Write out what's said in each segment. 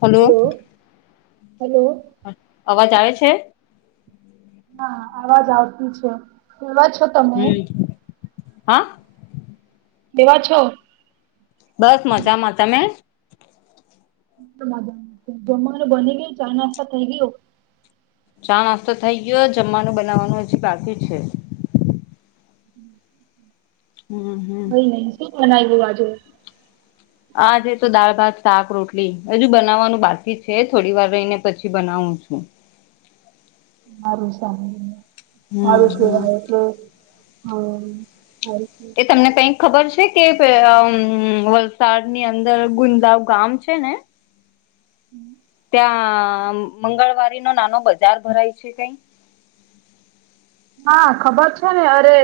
Hello hello અવાજ આવે છે, હા અવાજ આવતી છે, તઅવજ. હું, હા. દેવા છો, બસ મજામાં તમે, હુ તો મજા જમવાનું બની ગયું ચા- નાસ્તા થઈ ગયો. ચા-નાસ્તો થઈ ગયો, જમવાનું બનાવાનું હજી બાકી છે. હમ હમ કોઈ નહીં શું બનાવ્યું આજે. આજ તો દાળ-ભાત, શાક-રોટલી હજુ બનાવવાનું બાકી છે, થોડી વાર રહીને પછી બનાવું છું. મારું સાભ હમ મારું કે હમ એટલે, હા થાઈ એ તમને કંઈક ખબર છે, કે વલસાડની અંદર ગુંદાવ ગામ છે, ને [inaudible] ત્યાં મંગળવારીનો નાનો બજાર ભરાય છે, કંઈ હા, ખબર છે, ને અરે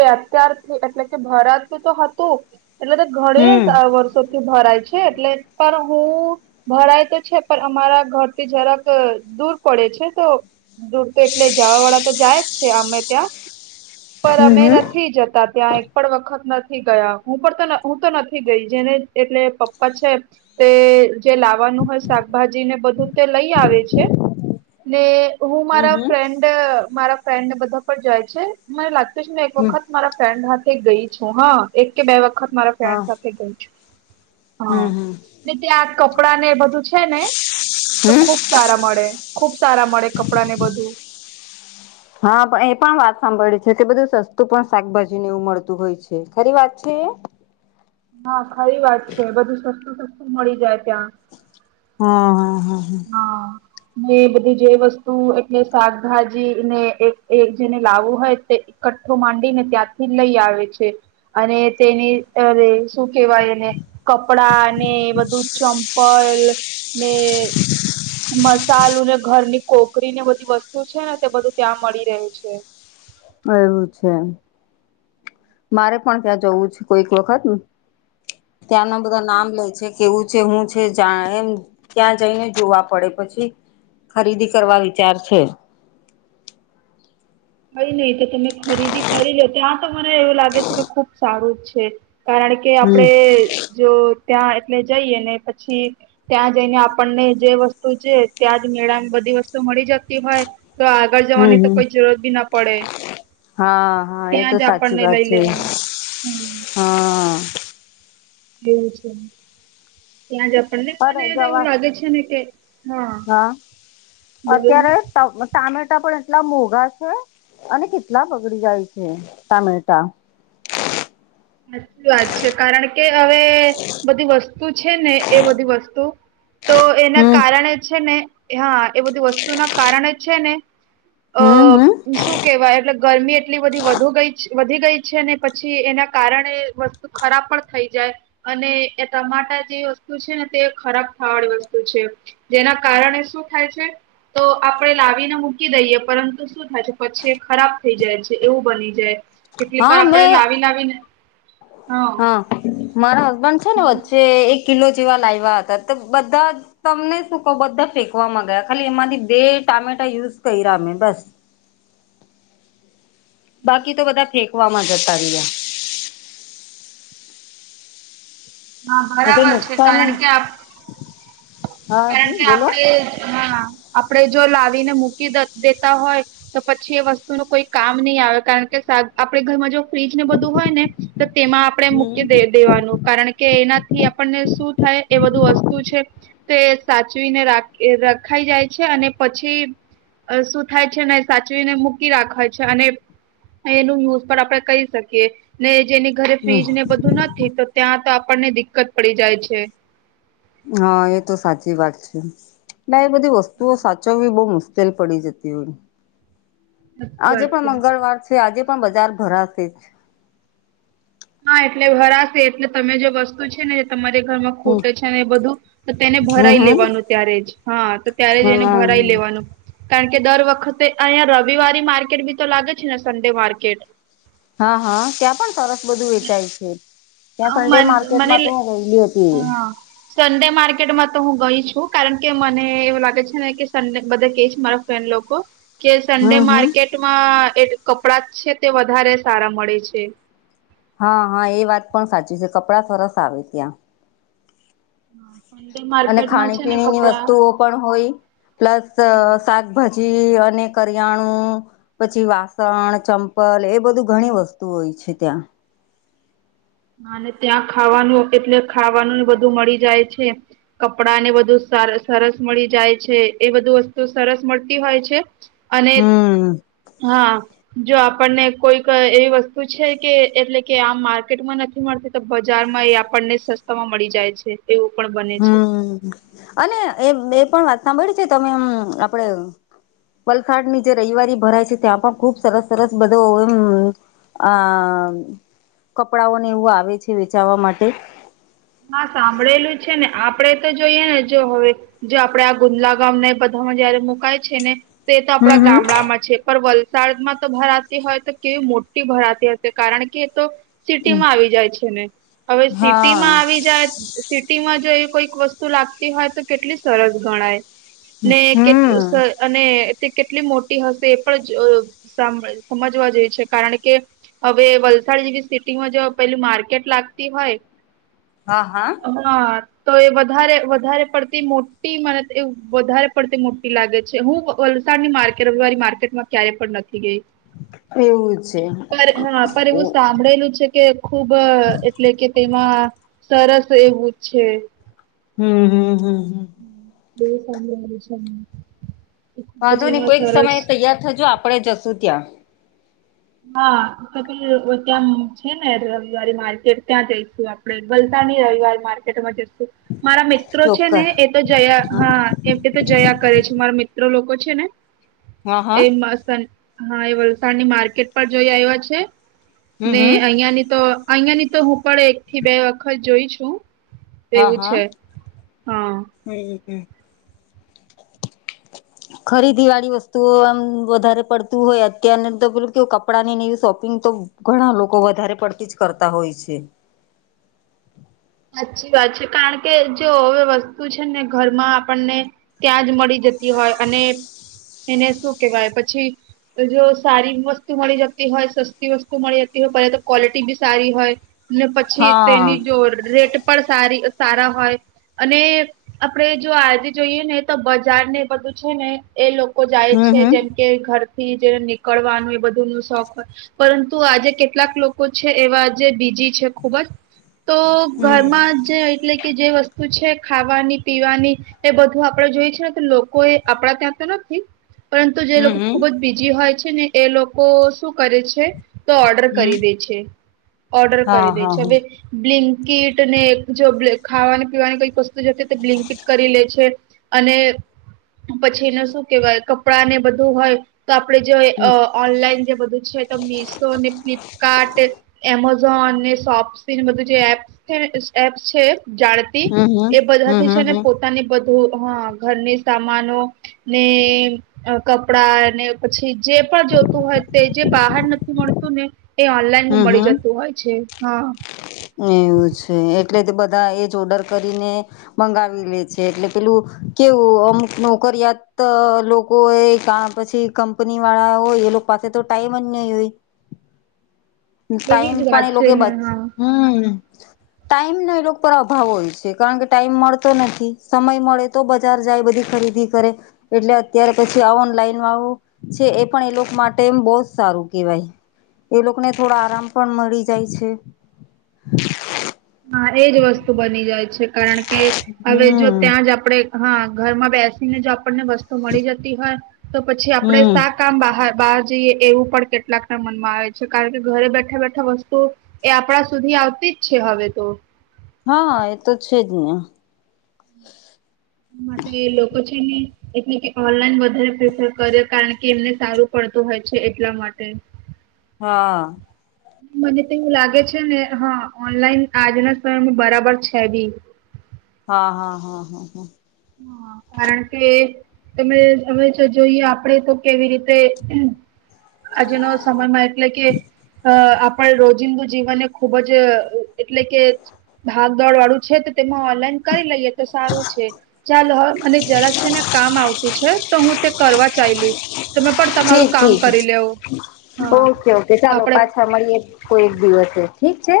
એ અત્યારથી એટલે કે ભરાતું તો હતું. એટલે તો ઘણી હમ વર્ષોથી ભરાય છે, એટલે પણ હું. ભરાય તો છે, પણ અમારા ઘરથી જરાક દૂર પડે છે, તો દૂર તો એટલે જવાવાળા તો જાય. છે અમે ત્યાં પર અમે હમ નથી જતા ત્યાં, પણ વખત નથી ગયા હું પણ હું તો નથી ગઈ, જેને એટલે પપ્પા છે. તેજે લાવાનું હોય શાકભાજી ને બધું તે લઈ આવે છે. ને હું હમ મારા હમ ફ્રેન્ડ મારા, ફ્રેન્ડ ને બધા પણ જાય છે, મને લાગતું છે, ને એક હમ વખત. મારા ફ્રેન્ડ હાથે ગઈ છું, હા એક કે બે વખત મારા હા ફ્રેન્ડ સાથે ગઈ છું. હા, હમ હમ ને ત્યાં કપડાં નેએ બધું છે ને તો ખુબ. હમ ખુબ સારા મળે ખુબ સારા મળે કપડા ને બધું, હા પણ એ પણ વાત સાંભળે છે, કે બધું સસ્તું પણ શાકભાજી ને એવું મળતું હોય છે, ખરી વાત છે. હા ખારી વાત છે, બધું સસ્તું સસ્તું મળી જાય ત્યાં. હા, હા, હા, હા. એ બધી જે વસ્તુ એટલે શાકભાજી ને એક જેને લાવવું હોયતે, કટકો માંડીને ત્યાંથી જ લઈ આવે છે. અને તેની અરે શું કેહેવાય એને? કપડા ને બધું ચંપલ ને મસાલું ને ઘરની કોકરી ને બધી વસ્તુ છે ને તે બધું ત્યાં મળી રહે છે એવું છે. મારે પણ ત્યાં જવું છે કોઈક વખત. ત્યાંના બધા નામ લેય છે કેવું છે હું છે જા એમ ત્યાં જઈને જોવા પડે પછી ખરીદી કરવા વિચાર છે. કઈ નહી તો તમે ખરીદી કરી લો ત્યાં તો મને એવું લાગે છે કે ખુબ સારું જ છે કારણ કે હમ આપડે જો ત્યાં એટલે જઈએ ને પછી ત્યાં જઈને આપણને જે વસ્તુ છે ત્યાં જ મેળાની બધી વસ્તુ મળી જતી હોય. તો આગળ હમ જવાની તો હમ કોઈ જરૂરત બી ના પડે હા હા એ તો ત્યાં જ સાચી આપણને વાત લઈ છે. લેવાનું હમ હા. એવું છે ત્યાં જ આપણને અરે મને જવા એવું લાગે છે ને કે હા બોલો ને અત્યારે [inaudible] ટામેટા પણ એટલા મોઘા છે અને કેટલા બગડી જાય છે ટામેટા. હાચી વાત છે કારણ કે હવે બધી વસ્તુ છે ને એ બધી વસ્તુ તો એના હમ કારણે છે ને હા એ બધી વસ્તુ ના કારણે છે ને અ હમ હમ. શું કેવાય એટલે ગરમી એટલી બધી વધુ ગઈ વધી ગઈ છે ને પછી એના કારણે વસ્તુ ખરાબ પણ થઈ જાય. અને એ તમાટા જે વસ્તુ છે ને તે ખરાબ થાવા વાળી વસ્તુ છે. જેના કારણે શું થાય છે તો આપણેે લાવીને મૂકી દઈએ પરંતુ શું થાય છે પછી એ ખરાબ થઈ જાય છે એવું બની જાય કેટલીક હા વાર આપણે મેં લાવી લાવીને હા મારા હસબન્ડ છે ને હા વચ્ચે એક કિલો જેવા લાવ્યા હતા તો બધા તમને શું કવુ બધા ફેંક માં ગયા ખાલી એમાંથી બે ટામેટા યુઝ કર્યા અમે બસ. બાકી તો બધા ફેંકવામાં જતા રહ્યા. હા એ તો બરાબર છે નુકસાની કારણ કે આપ હા કારણ જી કે બોલો આપડે હા. આપણે જો લાવીને મૂકી દે દેતા હોય. તો પછી એ વસ્તુ ન કોઈ કામ નહી આવે કારણ કે આપે ઘરમાં જો ફ્રીજને બધું હોય ને તો તેમાં આપણેે હમ મૂકી દે દેવાનું કારણ કે કે એનાથી આપણને શું થાય એ બધું વસ્તુ છે. તે સાચવીને રાખ રખાઈ જાય છે અને પછી શું થાય છે ને સાચવીને મૂકી રાખવા છે અને એનું ન્યૂઝ પણ આપડે કહી શકીએ ને જેની ઘરે ફ્રીજ ને બધું નથી તો ત્યાં તો આપણને દિક્કત પડી જાય છે. હા એ તો સાચી વાત છે ને એ બધી વસ્તુઓ સાચવવી બહુ મુસ મુશ્કેલ પડી જતી હોય સાચી આજે વાત પણ છે. મંગળવાર છે. તે આજે પણ બજાર ભરાશે જ. હા એટલે ભરાસે એટલે તમે જે વસ્તુ છે ને જે તમારી ઘરમાં હમ ખોટે છે એ બધું તો તેને હમ ભરાઈ લેવાનું હમ ત્યારે જ હા તો ત્યારે જ એને ભરાઈ હમ લેવાનું. કારણ કે દર વખતે અહીંયા રવિવારી માર્કેટ બી તો લાગે છે ને સન્ડે માર્કેટ હા હા ત્યાં પણ સરસ બધું વેચાય છે. ત્યાં સંડે મન માર્કેટ મને માં તો ગયલી હતી. હા સન્ડે માર્કેટમાં તો હું ગઈ છું કારણ કે મને એવું લાગે છે ને કે સન્ડે બધા કે મારા ફ્રેન્ડલોકો કે સન્ડે હમ હમ માર્કેટમાં એ કપડા છે તે વધારે સારા મળે છે. હા હા એ વાત પણ સાચી છે કપડાં સરસ આવે ત્યાં. સન્ડે અને માર્કેટમાં ખાણી છે ને પીણી ની કપડા વસ્તુઓ પણ હોય પ્લસ શાક ભાજી અને કરિયાણું પછી વાસણ ચંપલ એ બધું ઘણી વસ્તુ હોય છે ત્યાં અને ત્યાં ખાવાનું એટલે ખાવાનું ને બધું મળી જાય છે. કપડા ને બધું સરસ મળી જાય છે એ બધું વસ્તુ સરસ મળતી હોય છે. અને હમ હા જો આપણને કોઈક એવી વસ્તુ છે કે એટલે કે આમ માર્કેટમાં નથી મળતી તો બજારમાં એ આપણને સસ્તા માં મળી જાય છે. એવું પણ બને છે. હમ અને એ એ પણ વાત સાંભળીયુ છે તમે હમ્મ આપળે વલસાડ ની જે રવિવારી ભરાય છે ત્યાં પણ ખુબ સરસ સરસ બધુ ઓ યમમ આ કપડાઓને એવું આવે છે વેચાવા માટે ના સાંભળેલું છે ને આપડે તો જોઈએ ને જો હવે જો આપડે આ ગુંદલા ગામ ને બધામાં જયારે મુકાય છે ને તો એતો આપડા હમ ગામડામાં છે. પર વલસાડમાં તો ભરાતી હોય તો કેવી મોટી ભરાતી હશે કારણ કે તો સિટી હમ માં આવી જાય છે ને હવે સિટી હા માં જાય સિટીમાં જો એવી કોઈક વસ્તુ લાગતી હોય તો કેટલી સરસ ગણાય ને હમ કેટલું સ અને તે કેટલી મોટી હશે એ પણ જ અ સામ સમજવા જેવી છે કારણ કે હવે વલસાડ જેવી સિટીમાં જો પેલું માર્કેટ લાગતી હોય હા હા હા તો એ વધારે વધારે પડતી મોટી મને તો એવું વધારે પડતી મોટી લાગે છે હું ની માર્કેટ રવિવારી માર્કેટમાં ક્યારેય પણ નથી ગઈ એવું છે પર હા પણ એવું સાંભળેલું છે કે ખુબ એટલે કે તેમાં સરસ એવું છે હમ હમ હમ હમ બે સાંભળવાનું છે. એ ખૂબ વાંધો જ નહી એમાં કોઈક સમયે સરસ તૈયાર થજો આપડે જશું ત્યાં હા પ ત્યાં છે ને રવિવારી માર્કેટ ત્યાં જઈશું આપડે વલસાની રવિવાર માર્કેટ [unintelligible] મારા મિત્રો છે ને ચોક્કસ એ તો જયા હા એમ કે તો જયા કરે છે મારા મિત્રો લોકો છે ને હા હા એમાંસા હા એ વલસાડની માર્કેટ પર જોઈ આવ્યા છે હમ ને હમ અહિયાંની તો અહિયા ની તો હું પણ એક થી બે વખત જોઈ છું હ એવું હ છે હા હમ હમ ખરીદી વાળી વસ્તુઓ આમ વધારે પડતું હોય અત્યાર તો પેલું કે કપડાં ની ન એવી શોપિંગ તો ઘણા લોકો વધારે પડતી જ કરતા હોય છે. સાચી વાત છે કારણ કે જો હવે વસ્તુ છે ને ઘરમાં આપણને ત્યાં જ મળી જતી હોય અને એને શું કેવાય પછી જો સારી વસ્તુ મળી જતી હોય સસ્તી વસ્તુ મળી જતી હોય પેલા તો ક્વોલિટી બી સારી હોય ને પછી હા તેની જો રેટ પણ સારી સારા હોય અને આપડે જો આજે જોઈએ ને તો બજાર ને બધું છે ને એ લોકો જાય હમ છે હમ જેમ કે ઘરથી જે નીકળવાનું એ બધું નું શોખ હોય પરંતુ આજે કેટલાક લોકો છે એવા જે બીજી છે ખુબ જ તો હમ ઘરમાંજ એટલે કે જે વસ્તુ છે ખાવાની પીવાની એ બધું આપડે જોય છે કે લોકો એ આપડા ત્યાં આપતા નથી પરંતુ જે લોકો હમ હમ ખુબ જ બીજી હોય છે ને એ લોકો શું કરે છે. તો ઓર્ડર હમ કરી દેય છે ઓર્ડર હા કરી દેય હા છે હા હવે બ્લિંક કીટ ને જો બ્લ ખાવાની પીવાની કઈક વસ્તુ જોતી હોય તો બ્લિટ કરી લે છે અને પછી એને શું કેહેવાય કપડાં ને બધું હોય તો આપડે જો હમ ઓનલાઈન જે બધું છે તો મીશો ને ફ્લિપકાર્ટ એમેઝોન ને સોપ્સી બધું જે એપ છે એપ્સ છે જાણે બી હમ હમ એ બધા હમ થી છે હમ ને હમ પો તાને બધું હા ઘરની સામાનો ને અ કપડા ને પછી જે પણ જોતું હોય તે જે બહાર નથી મળતું ને એ ઓનલાઈન માં હમ મળી હમ જતું હોય છે હા એવું છે એટલે તે બધા એ જ ઓર્ડર કરીને મંગાવી લે છે એટલે પેલું કેવું અમુક નોકરિયાત લોકો એ ક પછી કંપનીવાળા હોય એ લોક પાસે તો ટાઈમ જ નહીં હોય એવી ટાઈમ જ વાત પણ એ છે લોકો ને બત હા હમ ટાઈમ નો એ લોકો પર અભાવ હોય છે કારણ કે ટાઈમ મળતો નથી સમય મળે તો બજાર જાય બધી ખરીદી કરે એટલે અત્યારે પછી આ ઓનલાઈન વાડુ છે એ પણ એ લોકો માટે એમ બહ જ સારું કેવાય ને થોડા આરામ પણ મળી જાય છે હા એજ વસ્તુ બની જાય છે કારણ કે હવે જો હમ ત્યાં જ આપણે હા ઘરમાં બેસીને જો આપણને વસ્તુ મળી જતી હોય તો પછી આપડે હમ શાક કામ બહાર બહાર જઈએ એવું પણ કેટલાક ના મનમાં આવે છે કારણ કે ઘરે બેઠા બેઠા વસ્તુ એ આપણા સુધી આવતી જ છે હવે તો હા એ તો છે જ ને માટે લોકો છે ને એટલે કે ઓનલાઈન વધારે પ્રેફર કરે કારણ કે એમને સારું પડતું હોય છે એટલા માટે હા મને તો એવું લાગે છે ને હા ઓનલાઈન આજના સમય બરાબર છે બી હા હા હા હા હા હા કારણ કે તમે હમે તો જોઈએ આપડે તો કેવી રીતે અજનો સમય મા એટલે કે અ આપણ રોજિંદુ જીવનને ખુબ જ એટલે કે ભાગ દોડ વાળું છે તો તેમાં ઓનલાઈન કરી લઈએ તો સારું છે ચાલ હ અને જરાક છે ને કામ આવતું છે તો હું તે કરવા ચાયલી તમે પણ તમારું ઠીક કામ ઠીક કરી લેઓ ઓકે ઓકે ચાલો પાછા મળીએ કોઈ એક દિવસે ઠીક છે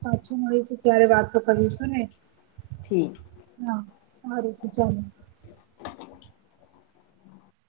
પાછું મળીશું ત્યારે વાતો કર છું ને ઠીક હા હારું છે ચાલે